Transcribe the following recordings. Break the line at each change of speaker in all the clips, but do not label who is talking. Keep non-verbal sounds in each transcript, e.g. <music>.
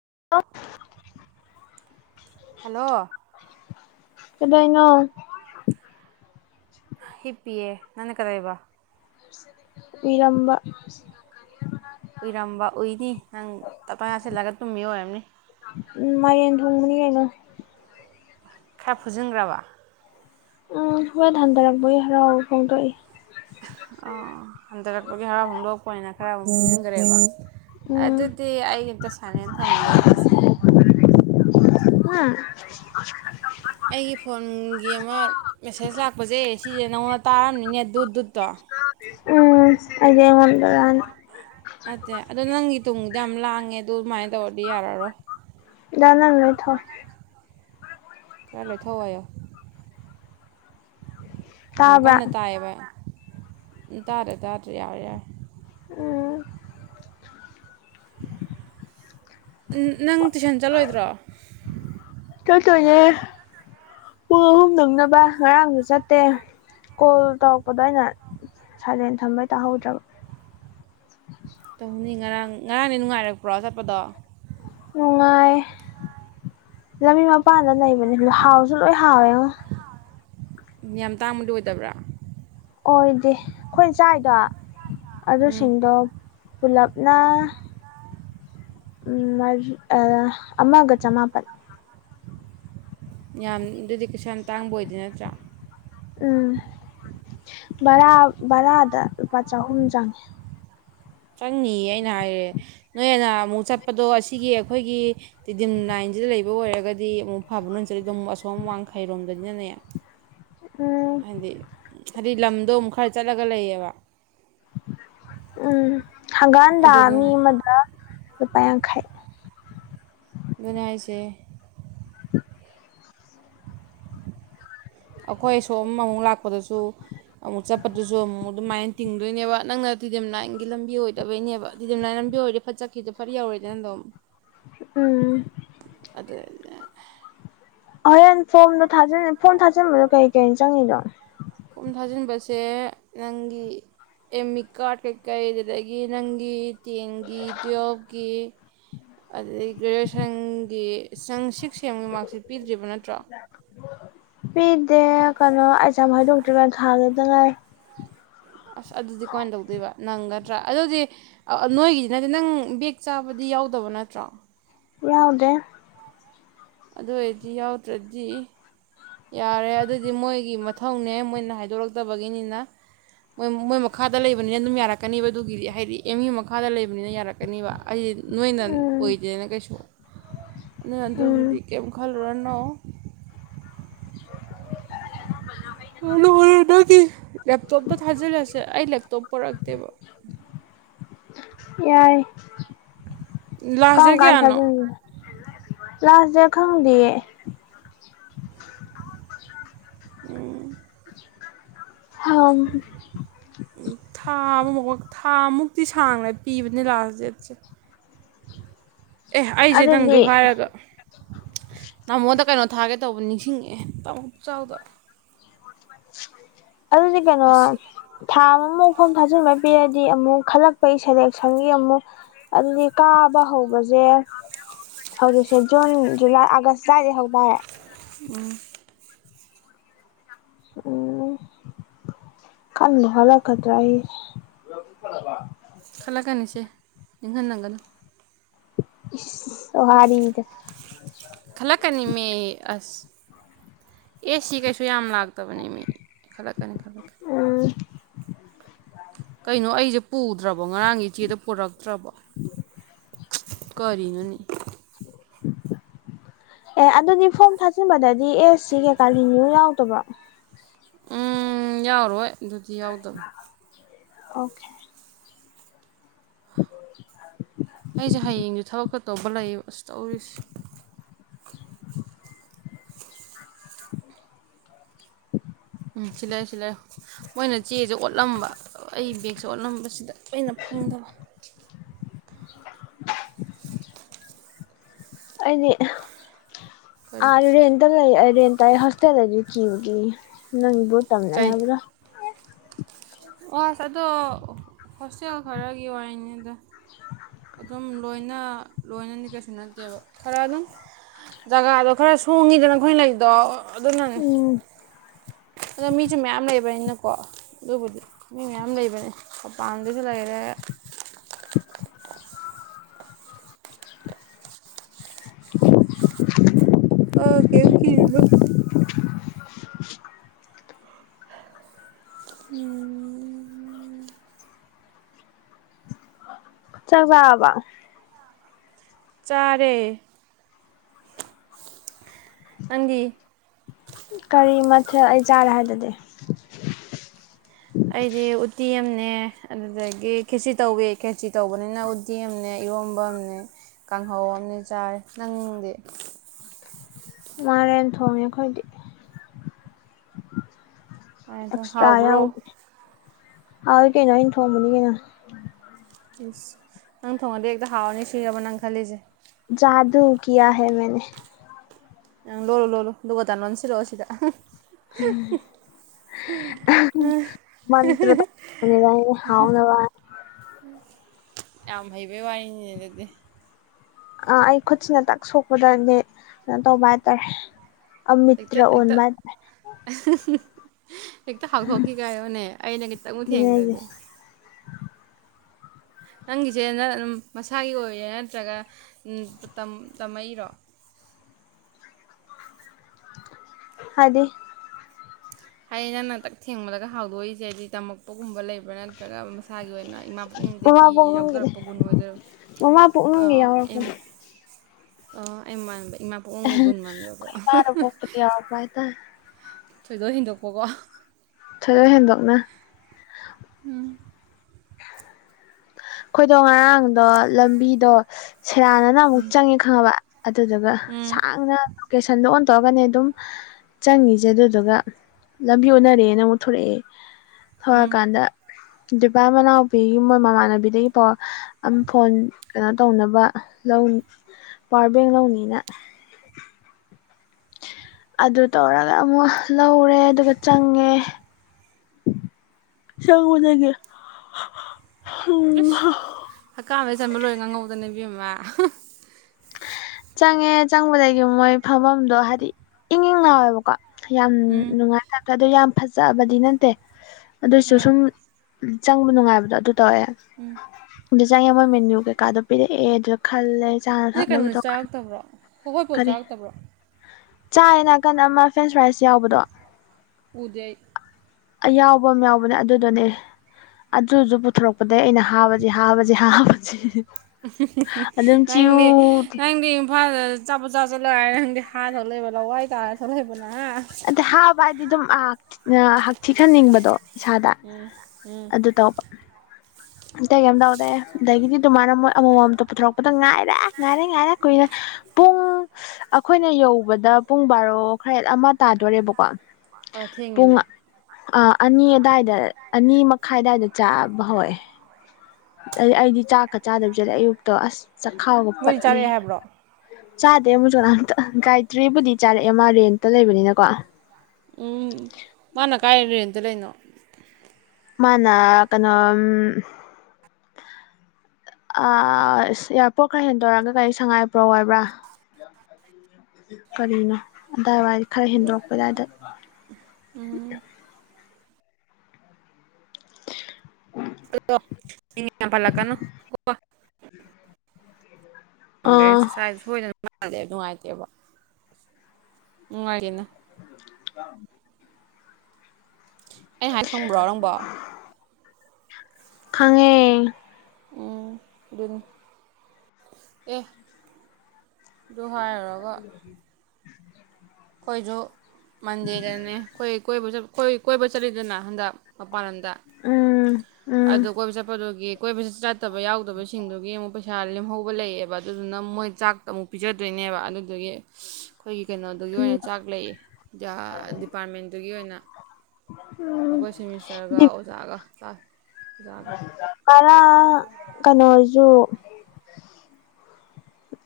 <unintelligible>
hello
ꯀꯩꯗꯧꯏꯅꯣ
ꯍꯤꯞꯄꯤꯌꯦ ꯅꯪꯅ ꯀꯩꯗꯩꯕ
ꯎꯏꯔꯝꯕ
ꯎꯏꯔꯝꯕ ꯎꯏꯅꯤ ꯅꯪ ꯇꯞꯄꯥꯏ ꯑꯥꯁꯤꯜꯂꯒ ꯇꯨꯝꯃꯤ ꯑꯣꯏꯔꯝꯅꯤ
ꯃꯥꯏꯔꯦꯟ ꯊꯣꯡꯕꯅꯤ ꯀꯩꯅꯣ
ꯈꯥ ꯐꯨꯖꯤꯟꯒ꯭ꯔꯕꯥ
ꯎꯝ ꯋꯦꯠ ꯍꯟꯊꯔꯛꯄꯒꯤ ꯍꯔꯥꯎꯕ ꯐꯣꯡꯗꯣꯛꯏ
ꯍꯟꯊꯔꯛꯄꯒꯤ ꯍꯔꯥꯎ ꯐꯣꯡꯗꯣꯛꯄ ꯑꯣꯏꯅ ꯈꯔ ꯑꯃꯨꯛ ꯐꯨꯖꯤꯟꯒꯔꯦꯕ
ꯎꯝ
ꯑꯗꯨꯗꯤ ꯑꯩ ꯑꯝꯇ ꯁꯥꯥꯏꯂꯦꯟ ꯊꯝꯒꯦ ꯑꯩꯒꯤꯁꯤ
<unintelligible>
ꯑꯩꯒꯤ ꯐꯣꯟꯒꯤ ꯑꯃ ꯃꯦꯁꯦꯖ ꯂꯥꯛꯄꯁꯦ ꯁꯤꯁꯦ ꯅꯉꯣꯟꯗ ꯇꯥꯔꯝꯅꯤꯅꯦ ꯗꯨꯠ ꯗꯨꯠ
ꯎꯝ ꯑꯩꯗꯤ ꯑꯩꯉꯣꯟꯗꯔꯅꯥ
ꯅꯠꯇꯦ ꯑꯗꯣ ꯅꯪꯒꯤ ꯇꯨꯡꯒꯤꯗꯣ ꯌꯥꯝ ꯂꯥꯡꯉꯦ ꯗꯨꯃꯥꯏꯅ ꯇꯧꯔꯗꯤ ꯌꯥꯔꯔꯣꯏ
<unintelligible>
ꯈꯔ ꯂꯩꯊꯧ ꯍꯥꯏꯌꯣ ꯌꯥꯝ
ꯇꯥꯕ꯭ꯔꯥ
ꯀꯟꯅ ꯇꯥꯏꯌꯦꯕ ꯇꯥꯗ꯭ꯔꯦ ꯇꯥꯗ꯭ꯔꯦ ꯌꯥꯔꯦ ꯌꯥꯔꯦ
ꯎꯝ
ꯎꯝ ꯅꯪ ꯇꯨꯏꯁꯟ ꯆꯠꯂꯣꯏꯗ꯭ꯔꯣ
ꯆꯠꯇꯣꯏꯅꯦ ꯄꯨꯡ ꯑꯍꯨꯝ ꯅꯪꯅꯕ ꯉꯔꯥꯡꯁꯨ ꯆꯠꯇꯦ ꯀꯣꯜ ꯇꯧꯔꯛꯄꯗꯣ ꯑꯩꯅ ꯁꯥꯏꯂꯦꯟ ꯊꯝꯕꯩ ꯇꯥꯍꯧꯗ꯭ꯔꯕ
ꯇꯧꯅꯤ ꯉꯔꯥꯡ ꯉꯔꯥꯡꯗꯤ ꯅꯨꯡꯉꯥꯏꯔꯛꯄ꯭ꯔꯣ ꯆꯠꯄꯗꯣ
ꯅꯨꯡꯉꯥꯏ ꯂꯝꯕꯤ ꯃꯄꯥꯟꯗ ꯂꯩꯕꯅꯦ ꯍꯥꯎꯁꯨ ꯂꯣꯏ ꯍꯥꯎꯋꯦꯉꯣ
ꯌꯥꯝ ꯇꯥꯡꯕꯗꯤ ꯑꯣꯏꯗꯕ꯭ꯔꯥ
ꯑꯣꯏꯗꯦ ꯈꯣꯏ ꯆꯥꯏꯗꯣ
ꯎꯝ
ꯑꯗꯨꯁꯤꯡꯗꯣ ꯄꯨꯂꯞꯅ ꯎꯝ ꯃꯔꯤ ꯑ ꯑꯃꯒ ꯆꯃꯥꯄꯟ
ꯌꯥꯝ ꯗꯨꯗꯤ ꯀꯩꯁꯨ ꯌꯥꯝ ꯇꯥꯡꯕ ꯑꯣꯏꯗꯦ ꯅꯠꯇ꯭ꯔꯥ
ꯎꯝ ꯕꯔꯥ ꯕꯔꯥꯗ ꯂꯨꯄꯥ ꯆꯍꯨꯝ ꯆꯪꯉꯦ
ꯆꯪꯅꯤꯌꯦ ꯑꯩꯅ ꯍꯥꯏꯔꯦ ꯅꯣꯏꯅ ꯅꯍꯥꯟꯃꯨꯛ ꯆꯠꯄꯗꯣ ꯑꯁꯤꯒꯤ ꯑꯈꯣꯏꯒꯤ ꯇꯗꯤꯝ ꯂꯥꯏꯟꯖꯤꯗ ꯂꯩꯕ ꯑꯣꯏꯔꯒꯗꯤ ꯑꯃꯨꯛ ꯐꯕ ꯅꯣꯏꯅ ꯆꯠꯂꯤꯗꯣ ꯑꯃꯨꯛ ꯑꯁꯣꯝ ꯋꯥꯡꯈꯩꯔꯣꯝ ꯕꯅꯤꯅꯅꯦ
ꯎꯝ
ꯍꯥꯏꯗꯤ ꯍꯥꯏꯗꯤ ꯂꯝꯗꯣ ꯑꯃꯨꯛ ꯈꯔ ꯆꯠꯂꯒ ꯂꯩꯌꯦꯕ
ꯎꯝ ꯍꯪꯒꯥꯠ ꯍꯟꯗꯥ
ꯑꯗꯨꯗꯨ
ꯃꯤ ꯑꯃꯗ ꯂꯨꯄꯥ ꯌꯥꯡꯈꯩ
ꯗꯨꯅꯦ ꯍꯥꯏꯁꯦ
<inaudible>
ꯑꯈꯣꯏ ꯁꯣꯝ ꯑꯃꯨꯛ ꯂꯥꯛꯄꯗꯁꯨ ꯑꯃꯨꯛ ꯆꯠꯄꯗꯨꯁꯨ ꯑꯃꯨꯛ ꯗꯨꯃꯥꯏ ꯇꯤꯡꯗꯣꯏꯅꯦꯕ ꯅꯪꯅ ꯇꯤꯗꯤꯝ ꯂꯥꯏꯟꯒꯤ ꯂꯝꯕꯤ ꯑꯣꯏꯗꯕꯩꯅꯦꯕ ꯇꯤꯗꯤꯝ ꯂꯥꯏꯟ ꯗꯨ ꯑꯣꯏꯔꯤ ꯐꯠ ꯆꯠꯈꯤꯗ ꯐꯠ ꯌꯧꯔꯦꯗꯅ ꯑꯗꯨꯝ
ꯎꯝ
ꯑꯗꯨ
ꯍꯔꯦꯟ ꯐꯣꯝꯗꯣ ꯊꯥꯖꯤꯟ ꯐꯣꯝ ꯊꯥꯖꯤꯟꯕꯗꯣ ꯀꯔꯤ ꯀꯔꯤꯅꯣ ꯆꯪꯉꯤꯗꯣ
ꯐꯣꯝ ꯊꯥꯖꯤꯟꯕꯁꯦ ꯅꯪꯒꯤ ꯑꯦꯃꯤ ꯀꯥꯔꯠ ꯀꯩꯀꯩ ꯗꯨꯗꯒꯤ ꯅꯪꯒꯤ ꯇꯦꯟꯒꯤ ꯇꯨꯌꯦꯜꯐꯀꯤ ꯑꯗꯨꯗꯒꯤ ꯒ꯭ꯔꯦꯖꯨꯑꯦꯁꯟꯒꯤ ꯆꯪ ꯁꯤꯛ ꯁꯦꯝꯒꯤ ꯃꯥꯔꯛ ꯁꯤꯠ ꯄꯤꯗ꯭ꯔꯤꯕ ꯅꯠꯇ꯭ꯔꯣ
ꯄꯤꯗꯦ ꯀꯩꯅꯣ ꯑꯦꯛꯖꯥꯝ ꯍꯥꯥꯏꯗꯣꯛꯇ꯭ꯔꯤꯀꯥꯟ ꯊꯥꯒꯤꯕꯗ ꯉꯥꯏꯔꯤ
ꯑꯁ ꯑꯗꯨꯗꯤ ꯀꯃꯥꯏꯟ ꯇꯧꯗꯨꯏꯕ ꯅꯪꯒꯗ꯭ꯔꯥ ꯑꯗꯨꯗꯤ ꯑꯥ ꯅꯣꯏꯒꯤꯗꯤꯅꯗꯤ ꯅꯪ ꯕꯦꯛ ꯆꯥꯕꯗꯤ ꯌꯥꯎꯗꯕ ꯅꯠꯇ꯭ꯔꯣ
ꯌꯥꯎꯗꯦ
ꯑꯗꯨ ꯑꯣꯏꯗꯤ ꯌꯥꯎꯗ꯭ꯔꯗꯤ ꯌꯥꯔꯦ ꯑꯗꯨꯗꯤ ꯃꯣꯏꯒꯤ ꯃꯊꯧꯅꯦ ꯃꯣꯏꯅ ꯍꯥꯏꯗꯣꯔꯛꯇꯕꯒꯤꯅꯤꯅ ꯃꯣꯏ ꯃꯣꯏ ꯃꯈꯥꯗ ꯂꯩꯕꯅꯤꯅ ꯑꯗꯨꯝ ꯌꯥꯔꯛꯀꯅꯤꯕ ꯑꯗꯨꯒꯤꯗꯤ ꯍꯥꯏꯗꯤ ꯑꯦꯝ ꯌꯨ ꯃꯈꯥꯗ ꯂꯩꯕꯅꯤꯅ ꯌꯥꯔꯛꯀꯅꯤꯕ ꯑꯩ ꯅꯣꯏꯅ
ꯎꯝ
ꯑꯣꯏꯗꯦꯅ ꯀꯩꯁꯨ ꯅꯣꯢ ꯑꯗꯨꯒꯤꯗꯤ
ꯎꯝ
ꯀ꯭ꯌꯝ ꯈꯜꯂꯨꯔꯅꯣ
<inaudible>
ꯂꯣꯏꯔꯦ ꯅꯪꯒꯤ ꯂꯦꯞꯇꯣꯞꯇ ꯊꯥꯖꯤꯜꯂꯁꯦ ꯑꯩ ꯂꯦꯞꯇꯣꯞ ꯄꯣꯔꯛꯇꯦꯕ
ꯌꯥꯏ
ꯂꯥꯁ
ꯀꯔꯝ
ꯗꯦꯠ
ꯀꯥꯟ
ꯀꯌꯥꯅꯣ
ꯊꯥꯖꯤꯟꯗꯣꯏꯅꯣ ꯆꯥꯖꯤꯔꯥ ꯈꯪꯗꯦꯌꯦ
ꯎꯝ
ꯍꯝ
ꯎꯝ ꯊꯥ ꯑꯃꯃꯨꯀꯛ ꯊꯥ ꯃꯨꯛꯇꯤ ꯁꯥꯡꯅ ꯄꯤꯕꯅꯦ ꯂꯥꯁ ꯗꯦꯠ ꯁꯦ ꯑꯦ ꯑꯩꯖꯦ ꯅꯪꯗꯨ
ꯑꯗꯨꯗꯤ
ꯍꯥꯏꯔꯒ ꯇꯥꯃꯣꯗ ꯀꯩꯅꯣ ꯊꯥꯒꯦ ꯇꯧꯕ ꯅꯤꯡꯁꯤꯡꯉꯛꯑꯦ ꯇꯧ ꯆꯥꯎꯗ
ꯑꯗꯨꯗꯤ ꯀꯩꯅꯣ ꯊꯥ ꯑꯃꯃꯨꯛ ꯐꯣꯝ ꯊꯥꯖꯤꯟꯕ ꯄꯤꯔꯗꯤ ꯑꯃꯨꯛ ꯈꯜꯂꯛꯄꯩ ꯁꯦꯂꯦꯛꯁꯟꯒꯤ ꯑꯃꯨꯛ ꯑꯗꯨꯗꯤ ꯀꯥꯕ ꯍꯧꯕꯖꯦ ꯍꯧꯖꯤꯛꯁꯦ ꯖꯨꯟ ꯖꯨꯂꯥꯏ ꯑꯥꯒꯁ ꯗꯥꯏꯗꯩ ꯍꯧꯇꯥꯔꯦ
ꯎꯝ
ꯎꯝ ꯈꯟꯕꯨ ꯈꯜꯂꯛꯀꯗ꯭ꯔꯥꯌꯦ
ꯀꯅꯤꯁꯦ ꯅꯤꯡꯍꯟꯅꯒꯅꯨ
ꯏꯁ
ꯈꯜꯂꯛꯀꯅꯤꯃꯤ ꯑꯁ ꯑꯦ ꯁꯤ ꯀꯩꯁꯨ ꯌꯥꯝ ꯂꯥꯛꯇꯕꯅꯦꯃꯤ ꯈꯜꯂꯛꯀꯅꯤ ꯈꯜꯂꯛꯀꯅꯤ
ꯎꯝ
ꯀꯩꯅꯣ ꯑꯩꯖꯦ ꯄꯨꯗ꯭ꯔꯕꯣ ꯉꯔꯥꯡꯒꯤ ꯆꯦꯗꯣ ꯄꯣꯔꯛꯇ꯭ꯔꯕꯣ
<inaudible>
ꯀꯔꯤꯅꯣꯅꯦ
<inaudible> ꯑꯦ ꯑꯗꯨꯗꯤ ꯐꯣꯝ ꯊꯥꯖꯤꯟꯕꯗꯗꯤ ꯑꯦꯁ ꯁꯤ ꯀꯩꯀꯥ ꯔꯤꯅ꯭ꯌꯨ ꯌꯥꯎꯗꯕ꯭ꯔꯣ
ꯎꯝ ꯌꯥꯎꯔꯣꯏ ꯑꯗꯨꯗꯤ ꯌꯥꯎꯗꯝꯅꯦ
ꯑꯣꯀꯦ <inaudible>
ꯑꯩꯖꯦ ꯍꯌꯦꯡꯖꯨ ꯊꯕꯛ ꯆꯠꯇꯧꯕ ꯂꯩꯌꯦꯕ ꯑꯁ ꯇꯧꯔꯤꯁꯦ ꯎꯝ ꯁꯤ ꯂꯩꯌꯨ ꯁꯤ ꯂꯩꯌꯨ ꯃꯣꯏꯅ ꯆꯦꯖꯦ ꯑꯣꯠꯂꯝꯕ ꯑꯩ ꯕꯦꯛꯁꯦ ꯑꯣꯠꯂꯝꯕꯁꯤꯗ ꯂꯣꯏꯅ ꯐꯪꯗꯕ
ꯑꯩꯗꯤ ꯑꯍ
ꯀꯔꯤ
ꯑꯥ ꯔꯦꯟꯗ ꯂꯩ ꯑ ꯔꯦꯟꯇ ꯍꯣꯁꯇꯦꯜ ꯗꯗꯤ ꯀꯤꯕꯨ ꯀꯤ ꯅꯪ ꯕꯨꯠ ꯇꯝꯅꯩ
ꯀꯩ
ꯍꯥꯏꯕ꯭ꯔꯥ
ꯑꯁ ꯑꯗꯣ ꯍꯣꯁꯇꯦꯜ ꯈꯔꯒꯤ ꯋꯥꯔꯤꯅꯤꯗ ꯑꯗꯨꯝ ꯂꯣꯏꯅ ꯂꯣꯏꯅꯗꯤ ꯀꯩꯁꯨ ꯅꯠꯇꯦꯕ ꯈꯔ ꯑꯗꯨꯝ ꯖꯒꯥꯗꯣ ꯈꯔ ꯁꯣꯡꯉꯤꯗꯅ ꯑꯈꯣꯏ ꯂꯩꯗꯣ ꯑꯗꯨꯅꯅꯦ
ꯎꯝ
ꯑꯗꯣ ꯃꯤꯁꯨ ꯃꯌꯥꯝ ꯂꯩꯕꯅꯤꯅꯀꯣ ꯑꯗꯨꯕꯨꯗꯤ ꯃꯤ ꯃꯌꯥꯝ ꯂꯩꯕꯅꯦ ꯃꯄꯥꯟꯗꯖꯨ ꯂꯩꯔꯦ
<inaudible> <inaudible>
ꯑꯥ ꯀꯦꯝ ꯀꯤꯔꯨꯅꯨ ꯎꯝ
ꯆꯥꯛ ꯆꯥꯔꯕꯣ
ꯆꯥꯔꯦ ꯅꯪꯗꯤ
ꯀꯔꯤ ꯃꯊꯦꯜ ꯑꯩ ꯆꯥꯔꯦ ꯍꯥꯏꯗꯨꯗꯤ
ꯑꯩꯗꯤ ꯎꯠꯇꯤ ꯑꯝꯅꯦ ꯑꯗꯨꯗꯒꯤ ꯈꯦꯆꯤ ꯇꯧꯋꯦ ꯈꯦꯆꯤ ꯇꯧꯕꯅꯤꯅ ꯎꯠꯇꯤ ꯑꯝꯅꯦ ꯏꯔꯣꯝꯕꯝꯅꯦ ꯀꯥꯡꯍꯧ ꯑꯝꯅꯦ ꯆꯥꯔꯦ ꯅꯪꯗꯤ
ꯃꯥꯏꯔꯦꯟ ꯊꯣꯡꯉꯦ ꯑꯈꯣꯏꯗꯤ ꯑꯦꯛꯁꯇ꯭ꯔꯥ
ꯍꯥꯎꯕ꯭ꯔꯣ
ꯌꯥꯎꯗꯦ ꯍꯥꯎꯋꯤ ꯀꯩꯅꯣ ꯑꯩꯅ ꯊꯣꯡꯕꯅꯤ ꯀꯩꯅꯣ
ꯏꯁ ꯅꯪ ꯊꯣꯡꯉꯗꯤ ꯍꯦꯛꯇ ꯍꯥꯎꯔꯅꯤ ꯁꯤꯔꯕ ꯅꯪ ꯈꯜꯂꯤꯖꯦ
ꯖꯥꯗꯨ ꯀꯤꯌꯥ ꯍꯦ ꯃꯦꯅꯦ
ꯑꯪ ꯂꯣꯜꯂꯨ ꯂꯣꯜꯂꯨ ꯗꯨꯒ ꯇꯥꯟ ꯂꯣꯟꯁꯤꯜꯂꯛꯑꯣ ꯁꯤꯗ ꯑꯍꯥ
ꯎꯝ ꯑꯍꯝ ꯃꯟꯇ꯭ꯔ ꯇꯧ ꯕꯅꯦꯕ ꯑꯩꯅ ꯍꯥꯎꯅꯕꯅ
ꯌꯥꯝ ꯍꯩꯕꯩ ꯋꯥꯅꯤꯅꯦ ꯑꯗꯨꯗꯤ
ꯑ ꯑꯩ ꯈꯨꯠꯁꯤꯅ ꯇꯛꯁ ꯁꯣꯛꯄꯗꯅꯦ ꯀꯩꯅꯣ ꯇꯧꯕ ꯍꯥꯏꯇꯥꯔꯦ
ꯍꯦꯛꯇ
ꯑꯝꯃꯤꯇ꯭ꯔ
ꯍꯦꯛꯇ
ꯑꯣꯟꯕ ꯍꯥꯏ ꯇꯥꯌꯦ
ꯍꯦꯛꯇ ꯍꯥꯎꯊꯣꯛꯈꯤ ꯒꯥꯏ ꯍꯥꯏꯌꯨꯅꯦ ꯑꯩꯅ ꯈꯤꯇꯪꯕꯨ
ꯑꯗꯨꯅꯦ ꯍꯥꯏꯁꯦ
ꯊꯦꯡꯒ꯭ꯔꯗꯤ ꯅꯪꯒꯤꯁꯦ ꯅꯪ ꯑꯝ ꯃꯁꯥꯒꯤ ꯑꯣꯏꯔꯤꯔꯥ ꯅꯠꯇ꯭ꯔꯒ ꯎꯝ ꯇꯝ ꯇꯝꯃꯛꯏꯔꯣ
ꯍꯥꯏꯗꯤ
ꯍꯥꯏꯗꯤ ꯅꯪꯅ ꯇꯛ ꯊꯦꯡꯕꯗꯒ ꯍꯥꯎꯗꯣꯛꯏꯖꯦ ꯗꯤ ꯇꯝꯃꯛꯄꯒꯨꯝꯕ ꯂꯩ ꯕ꯭ꯔ ꯅꯠꯇ꯭ꯔꯒ ꯃꯁꯥꯒꯤ ꯑꯣꯏꯅ ꯏꯃꯥ
ꯃꯃꯥ
ꯄꯨꯛꯅꯨꯡꯗꯒꯤ ꯌꯥꯎꯖꯔꯛꯄ ꯒꯨꯟ ꯑꯣꯏꯗꯣꯔꯣ
ꯏꯃꯥ ꯄꯨꯛꯅꯨꯡꯒꯤ ꯌꯥꯎꯔꯛꯄꯅꯦ
ꯑꯣ ꯑꯩ ꯃꯥꯟꯕ ꯏꯃꯥ ꯄꯣꯛꯅꯨꯡꯒꯤ ꯒꯨꯟ ꯃꯥꯟꯅꯕꯗꯣ ꯑꯍ
ꯏꯃꯥꯅ
ꯍ <inaudible>
ꯄꯣꯛꯄꯗ ꯌꯥꯎꯔꯛꯄ ꯍꯥꯏꯇꯥꯔꯦ
ꯊꯣꯏꯗꯣꯛ ꯍꯦꯟꯗꯣꯛꯄꯒꯣ
ꯊꯣꯏꯗꯣꯛ ꯍꯦꯟꯗꯣꯛꯅ
ꯎꯝ
ꯈꯣꯏꯗꯣ ꯉꯔꯥꯡꯗꯣ ꯂꯝꯕꯤꯗꯣ ꯁꯦꯔꯥꯟꯅꯅ ꯑꯃꯨꯛ ꯆꯪꯉꯦ ꯈꯪꯉꯕꯥ ꯑꯗꯨꯗꯨꯒ
ꯎꯝ
ꯁꯥꯡꯅ ꯀꯦꯁꯟꯗꯣ ꯑꯣꯟ ꯇꯧꯑꯒꯅꯦ ꯑꯗꯨꯝ ꯆꯪꯉꯤꯁꯦ ꯑꯗꯨꯗꯨꯒ ꯂꯝꯕꯤ ꯑꯣꯟꯅꯔꯦꯅ ꯑꯃꯨꯛ ꯊꯣꯔꯛꯑꯦ
ꯎꯝ
ꯊꯣꯔꯀꯥꯟꯗ ꯗꯤꯕꯥ ꯃꯅꯥꯎ ꯄꯤꯒꯤ ꯃ ꯃꯃꯥꯟꯅꯕꯤꯗꯒꯤ ꯄꯋꯥꯔ ꯑꯝ ꯐꯣꯟ ꯀꯅꯣ ꯇꯧꯅꯕ ꯂꯧ ꯄꯋꯥꯔ ꯕꯦꯡ ꯂꯧ ꯍꯣꯡꯅꯤꯅꯥ ꯑꯗꯨ ꯇꯧꯔꯒ ꯑꯃꯨꯛ ꯂꯧꯔꯦ ꯑꯗꯨꯒ ꯆꯪꯉꯦ ꯆꯪꯉꯣ ꯅꯪꯗꯤ
ꯍꯀꯥꯝ ꯆꯟꯕ ꯂꯣꯏꯔ ꯉꯥꯡꯉꯛꯎꯗꯅ ꯏꯕꯦꯝꯃꯥ
ꯆꯪꯉꯦ ꯆꯪꯕꯗꯩꯗꯤ ꯃꯣꯏ ꯐꯝꯕꯝꯗꯣ ꯍꯥꯏꯗꯤ ꯏꯪ ꯏꯪ ꯂꯥꯎꯋꯦꯕꯀꯣ ꯌꯥꯝ
ꯎꯝ
ꯅꯨꯡꯉꯥꯏ ꯇꯥꯞꯇ ꯑꯗꯨ ꯌꯥꯝ ꯐꯖꯕꯗꯤ ꯅꯠꯇꯦ ꯑꯗꯨꯏꯁꯨ
ꯍꯣꯏ
ꯁꯨꯝ ꯆꯪꯕ ꯅꯨꯡꯉꯥꯏꯕꯗꯣ ꯑꯗꯨ ꯇꯧꯋꯦ ꯑꯗꯨ ꯆꯪꯉꯦ ꯃꯣꯏ ꯃꯦꯅ꯭ꯌꯨ ꯀꯩꯀꯥꯗꯣ ꯄꯤꯔꯛꯑꯦ ꯑꯗꯨꯗ ꯈꯜꯂꯦ ꯆꯥꯅ
ꯅꯣꯏ ꯀꯩꯅꯣꯗꯤ
ꯊꯛꯅꯕꯗꯣ ꯈꯟ
ꯆꯥꯔꯛꯇꯕ꯭ꯔꯣ <inaudible>
ꯆꯥꯏꯌꯦ ꯅꯥꯀꯟ ꯑꯃ ꯐ꯭ꯔꯦꯟꯁ ꯐꯔꯥꯏꯁ ꯌꯥꯎꯕꯗꯣ
ꯎꯗꯦ ꯑꯩ
ꯑꯌꯥꯎꯕ ꯑꯝ ꯌꯥꯎꯕꯅꯦ ꯑꯗꯨꯗꯣꯅꯦ ꯑꯗꯨꯖꯨ ꯄꯨꯊꯣꯔꯛꯄꯗꯩ ꯑꯩꯅ ꯍꯥꯕꯖꯤ ꯍꯥꯕꯖꯤ ꯍꯥꯕꯖꯤ
ꯅꯪꯗꯤ ꯅꯪꯗꯤ ꯏꯝꯐꯥꯜꯗ ꯆꯥꯄ ꯆꯥ ꯆꯠꯂꯣ ꯍꯥꯏꯔ ꯅꯪꯗꯤ ꯍꯥ ꯊꯣꯏꯂꯛꯏꯕ ꯂꯋꯥꯏ ꯇꯥꯔ ꯊꯣꯛꯂꯛꯏꯕ ꯅ ꯍꯥ
ꯑꯇ ꯍꯥꯕ ꯍꯥꯏꯗꯤ ꯗꯨꯝ ꯑ ꯍꯛꯊꯤꯈꯟꯅꯤꯡꯕꯗꯣ ꯏꯁꯥꯗ
ꯎꯝ ꯎꯝ
ꯑꯗꯨ ꯇꯧꯕ ꯑꯇꯩ ꯀꯦꯝ ꯇꯧꯗꯦ ꯗꯒꯤꯗꯤ ꯗꯨꯃꯥꯏꯅ ꯑꯃꯃꯝꯇ ꯄꯨꯊꯔꯛꯄꯗ ꯉꯥꯏꯔꯦ ꯉꯥꯏꯔꯦ ꯉꯥꯏꯔꯦ ꯀꯨꯏꯔꯦ ꯄꯨꯡ ꯑꯈꯣꯏꯅ ꯌꯧꯕꯗ ꯄꯨꯡ ꯕꯥꯔꯣ ꯈꯔ ꯑꯃ ꯇꯥꯗꯣꯔꯦꯕꯀꯣ
ꯑꯥ
ꯄꯨꯡ
ꯊꯦꯡꯉꯦꯅꯦ
ꯑ ꯑꯅꯤ ꯑꯗꯥꯏꯗ ꯑꯅꯤ ꯃꯈꯥꯏ ꯑꯗꯥꯏꯗ ꯆꯥꯕ ꯍꯧꯋꯦ ꯑꯩ ꯑꯩꯗꯤ ꯆꯥꯛꯀ ꯆꯥꯗꯕꯤ ꯆꯠꯂꯦ ꯑꯌꯨꯛꯇꯣ ꯆꯥꯛꯈꯥꯎꯒ
ꯃꯣꯏꯗꯤ
ꯄꯠꯂꯦꯍꯦ
ꯆꯥꯔꯛꯑꯦ ꯍꯥꯏꯕ꯭ꯔꯣ
ꯆꯥꯗꯦ ꯃꯣꯏꯁꯨ ꯀꯅꯝꯇ ꯒꯥꯏꯇ꯭ꯔꯤꯕꯨꯗꯤ ꯆꯥꯔꯛꯑꯦ ꯃꯥ ꯔꯦꯟꯇ ꯂꯩꯕꯅꯤꯅꯀꯣ
ꯎꯝ ꯃꯥꯅ ꯀꯥꯏ ꯔꯦꯟꯇ ꯂꯩꯩꯅꯣ
ꯃꯥꯅ ꯀꯩꯅꯣ ꯎꯝ ꯑꯦꯌꯥꯔꯄꯣꯔꯠ ꯈꯔ ꯍꯦꯟꯗꯣꯔꯛꯑꯒ ꯀꯔꯤ ꯁꯉꯥꯏꯄ꯭ꯔꯧ ꯍꯥꯏꯕ꯭ꯔꯥ ꯀꯔꯤꯅꯣ ꯑꯗꯥꯏꯋꯥꯏ ꯈꯔ ꯍꯦꯟꯗꯣꯛꯄ ꯑꯗꯥꯢꯗ
<unintelligible> ꯃꯤꯡ ꯌꯥꯝ ꯄꯥꯜꯂꯛꯀꯅꯨꯀꯣ
ꯑꯥ
<unintelligible> ꯁꯣꯏꯗꯅ ꯃꯥꯜꯂꯦ ꯅꯨꯡꯉꯥꯏꯇꯦꯕ ꯅꯨꯡꯉꯥꯏꯇꯦꯅ
<inaudible>
ꯑꯩ ꯍꯥꯏ ꯈꯪꯕ꯭ꯔꯣ ꯅꯪꯕꯣ
ꯈꯪꯉꯦ
ꯎꯝ ꯗꯨꯅꯦ ꯑꯦ ꯗꯨ ꯍꯥꯏꯌꯨꯔꯒ ꯈꯣꯏꯖꯨ ꯃꯟꯗꯦꯗꯅꯦ ꯈꯣꯏ ꯀꯣꯏꯕ ꯈꯣꯏ ꯀꯣꯏꯕ ꯆꯠꯂꯤꯗꯅ ꯍꯟꯗꯛ ꯄꯥꯟ ꯂꯝꯗ
ꯎꯝ ꯎꯝ
ꯑꯗꯨ ꯀꯣꯏꯕ ꯆꯠꯄꯗꯨꯒꯤ ꯀꯣꯏꯕꯁꯤ ꯆꯠꯇꯕ ꯌꯥꯎꯗꯕꯁꯤꯡꯗꯨꯒꯤ ꯑꯃꯨꯛ ꯄꯩꯁꯥ ꯂꯦꯝꯍꯧꯕ ꯂꯩꯌꯦꯕ ꯑꯗꯨꯗꯨꯅ ꯃꯣꯏ ꯆꯥꯛꯇ ꯑꯃꯨꯛ ꯄꯤꯖꯗꯣꯏꯅꯦ ꯅꯦꯕ ꯑꯗꯨꯗꯨꯒꯤ ꯈꯣꯏꯒꯤ ꯀꯩꯅꯣꯗꯨꯒꯤ ꯑꯣꯏꯅ ꯆꯥꯛ ꯂꯩꯌꯦ ꯗꯤꯄꯥꯔꯠꯃꯦꯟꯇꯨꯒꯤ ꯑꯣꯏꯅ
ꯎꯝ
ꯑꯩꯈꯣꯏ ꯁꯦꯃꯤꯁꯇꯔꯒ ꯑꯣꯖꯥꯒ ꯆꯥ
<unintelligible> ꯀꯩꯅꯣꯁꯨ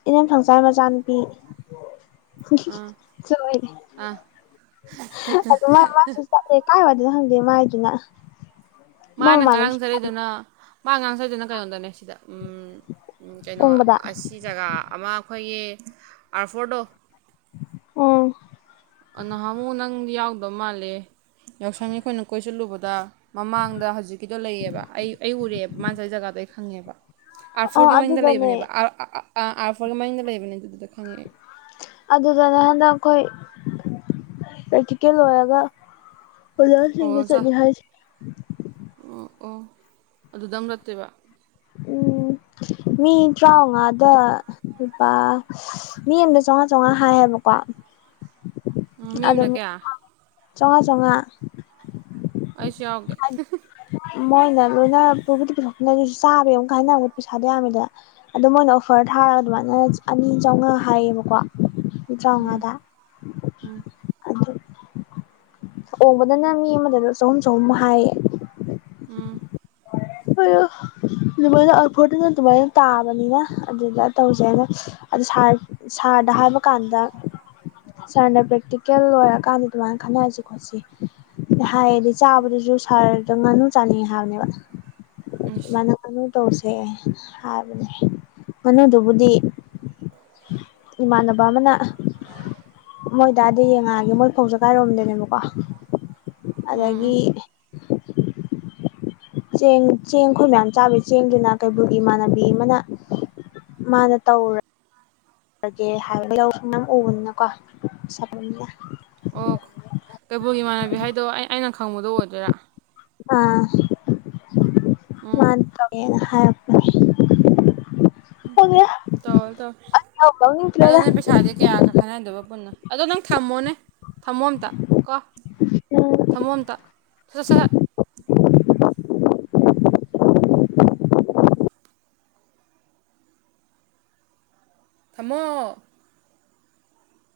ꯏꯅꯝ ꯐꯪꯆꯥꯥꯔ ꯃꯆꯥꯅꯨꯄꯤ ꯍꯤ ꯍꯤ ꯍꯤ
ꯑꯥ
ꯂ‌ꯑꯣꯏꯔꯦ
ꯑꯥ
ꯑꯗꯑꯣ ꯃꯥꯏ ꯃꯥꯁꯨ ꯆꯠꯂꯦ ꯀꯥꯏꯋꯥꯏꯗꯩꯅꯣ ꯈꯪꯗꯦ ꯃꯥꯏꯗꯨꯅ ꯃꯣꯏ
ꯃꯥꯅ ꯉꯔꯥꯡ
ꯃꯃꯥꯟꯅꯕꯤ
ꯆꯠꯂꯤꯗꯨꯅ ꯃꯥ ꯉꯥꯔꯡꯆꯠꯂꯤꯗꯨꯅ ꯀꯩꯅꯣꯗꯅꯦ ꯗꯥ ꯎꯝ ꯎꯝ ꯀꯩꯅꯣ
ꯎꯪꯕꯗ
ꯑꯁꯤ ꯖꯒꯥ ꯑꯃ ꯑꯩꯈꯣꯏꯒꯤ ꯑꯥꯔ ꯐꯣꯔ ꯗꯣ
ꯎꯝ
ꯑꯗꯨꯗ ꯃꯥꯂꯦ ꯌꯥꯎꯁꯪꯒꯤ ꯑꯩꯈꯣꯏꯅ ꯀꯣꯏ ꯆꯠꯂꯨꯕꯗ ꯃꯃꯥꯡꯗ ꯍꯧꯖꯤꯛꯀꯤꯗꯣ ꯂꯩꯌꯦꯕ ꯑꯩ ꯑꯩ ꯎꯔꯦ ꯃꯥꯅ ꯆꯠꯂꯤ ꯖꯒꯥꯗꯣ ꯑꯩ ꯈꯪꯉꯦꯕ ꯑꯔ
ꯑꯣ
ꯐꯣꯔꯒꯤ ꯃꯅꯤꯡꯗꯥ
ꯑꯗꯨꯗꯅꯦ
ꯂꯩꯕꯅꯦꯕꯥ ꯑꯔ ꯑꯥ ꯑꯥ ꯑꯥ ꯑꯥꯔ ꯐꯣꯔꯒꯤ ꯃꯅꯤꯡꯗ ꯂꯩꯕꯅꯦ ꯑꯗꯨ ꯗꯨ ꯗ
ꯑꯗꯨꯗꯅꯦ ꯍꯟꯗꯛ ꯑꯩꯈꯣꯏ ꯄ꯭ꯔꯛꯇꯤꯀꯦꯜ ꯂꯣꯏꯔꯒ ꯑꯣꯖꯥꯁꯤꯡꯒ
ꯑꯣ ꯆꯥ
ꯆꯠꯅꯤ ꯍꯥꯏꯁꯤ
ꯑꯣ ꯑꯣ ꯑꯗꯨꯗꯪ ꯔꯠꯇꯣꯏꯕ
ꯎꯝ ꯃꯤ ꯇ꯭ꯔꯥꯝꯉꯥꯗ ꯂꯨꯄꯥ ꯃꯤ ꯑꯝꯗ ꯆꯧꯉꯥ ꯆꯧꯉꯥ ꯍꯥꯏꯌꯦꯕꯀꯣ <inaudible>
ꯎꯝ ꯃꯤ ꯑꯃꯅ ꯀꯌꯥ
ꯆꯧꯉꯥ ꯆꯧꯉꯥ
ꯑꯩꯁꯨ ꯌꯥꯑꯣꯒꯦ ꯑꯍ ꯑꯍ
ꯃꯣꯏꯅ ꯂꯣꯏꯅ ꯄꯨꯕꯨꯗꯤ ꯄꯨꯊꯣꯛꯄꯥꯅꯦ ꯃꯩꯁꯨ ꯆꯥꯕꯕꯩ ꯑꯃꯨꯛꯥ ꯍꯥꯏꯅꯕꯗꯨꯗꯥ ꯄꯩꯁꯥꯁꯨ ꯌꯝꯃꯦꯗꯅ ꯑꯗꯨ ꯃꯣꯏꯅ ꯑꯣꯐꯔ ꯊꯥ ꯊꯥꯔ ꯑꯗꯨꯃꯥꯏꯅ ꯑꯅꯤ ꯆꯥꯝꯃꯉꯥ ꯍꯥꯏꯌꯦꯕꯀꯣ ꯂꯨꯄꯥ ꯇꯔꯥ
ꯎꯝ
ꯃꯉꯥꯗ
ꯎꯝ
ꯑꯣꯝꯕꯗꯅ ꯃꯤ ꯑꯃꯗ ꯆꯍꯨꯝ ꯆꯍꯨꯝ ꯍꯥꯏꯌꯦ
ꯎꯝ
<unintelligible> ꯑꯗꯨꯃꯥꯏꯅ ꯑꯥꯔ ꯐꯣꯔꯗꯅ ꯑꯗꯨꯃꯥꯏꯅꯥ ꯇꯥꯕꯅꯤꯅꯥ ꯑꯗꯨꯗ ꯇꯧꯁꯦꯅ ꯑꯗꯨ ꯁꯥꯔ ꯁꯥꯔ ꯑꯗ ꯍꯥꯏꯕ ꯀꯥꯟꯗ ꯁꯥꯔꯅ ꯄ꯭ꯔꯦꯛꯇꯤꯀꯦꯜ ꯂꯣꯏꯔꯀꯥꯟꯗ ꯑꯗꯨꯃꯥꯏꯅ ꯈꯟꯅꯔꯁꯤ ꯈꯣꯠꯁꯤ ꯍ ꯍꯥꯏ ꯗꯨ ꯆꯕꯗꯨꯁꯨ ꯁꯥꯔꯗꯣ ꯉꯥꯅꯨ ꯆꯥꯅꯤꯡꯉꯦ ꯍꯥꯏꯕꯅꯦꯕꯥ
ꯏꯁ
ꯃꯥꯅ ꯉꯅꯨ ꯇꯧꯁꯦ ꯍꯥꯏꯕꯅꯦ ꯉꯅꯨꯗꯨꯕꯨꯗꯤ ꯏꯃꯥꯟꯅꯕ ꯑꯃꯅ ꯃꯣꯏꯗꯥꯏꯗ ꯌꯦꯡꯉꯛꯑꯒꯦ ꯃꯣꯏ ꯐꯧꯖ ꯀꯥꯏ ꯔꯣꯝꯗꯩꯅꯦꯕꯥꯀꯣ
ꯎꯝ ꯎꯝ
ꯑꯗꯒꯤ ꯆꯦꯡ ꯆꯦꯡ ꯑꯩꯈꯣꯏ ꯃꯌꯥꯝ ꯆꯥꯕꯒꯤ ꯆꯦꯡꯗꯨꯅ ꯀꯩꯕꯨꯜꯒꯤ ꯏꯃꯥꯟꯅꯕꯤ ꯑꯃꯅ ꯃꯥꯅ ꯇꯧꯔꯦ ꯌꯥꯒꯦ ꯍꯥꯏ <unintelligible> ꯇꯧ ꯅꯪ ꯎꯕꯅꯤꯅꯀꯣ <unintelligible>
ꯑꯣ ꯀꯩꯕꯨꯜꯒꯤ ꯏꯃꯥꯟꯅꯕꯤ ꯍꯥꯏꯗꯣ ꯑꯩ ꯑꯩꯅ ꯈꯪꯕꯗꯣ ꯑꯣꯏꯗꯣꯏꯔꯥ
ꯑꯥ
ꯎꯝ
ꯃꯥꯅ ꯇꯧꯒꯦꯅ ꯍ ꯍꯥꯏꯔꯛꯄꯅꯦ ꯈꯪꯗꯦꯗ
ꯇꯧꯔꯣ ꯇꯧꯔꯣ
ꯏꯍꯧ
ꯑꯗꯣ
ꯍꯧꯅꯤꯡꯗ꯭ꯔꯦꯗ
ꯅꯣꯏ ꯄꯩꯁꯥꯗꯤ ꯀꯌꯥ ꯀꯌꯥ ꯈꯥꯏꯅꯗꯣꯕ ꯄꯨꯟꯅ ꯑꯗꯣ ꯅꯪ ꯊꯝꯃꯣꯅꯦ ꯊꯝꯃꯣ ꯑꯝꯇ ꯀꯣ
ꯎꯝ
ꯊꯝꯃꯣ ꯑꯝꯇ ꯁꯖ ꯁꯠ ꯁꯠ ꯊꯝꯃꯣ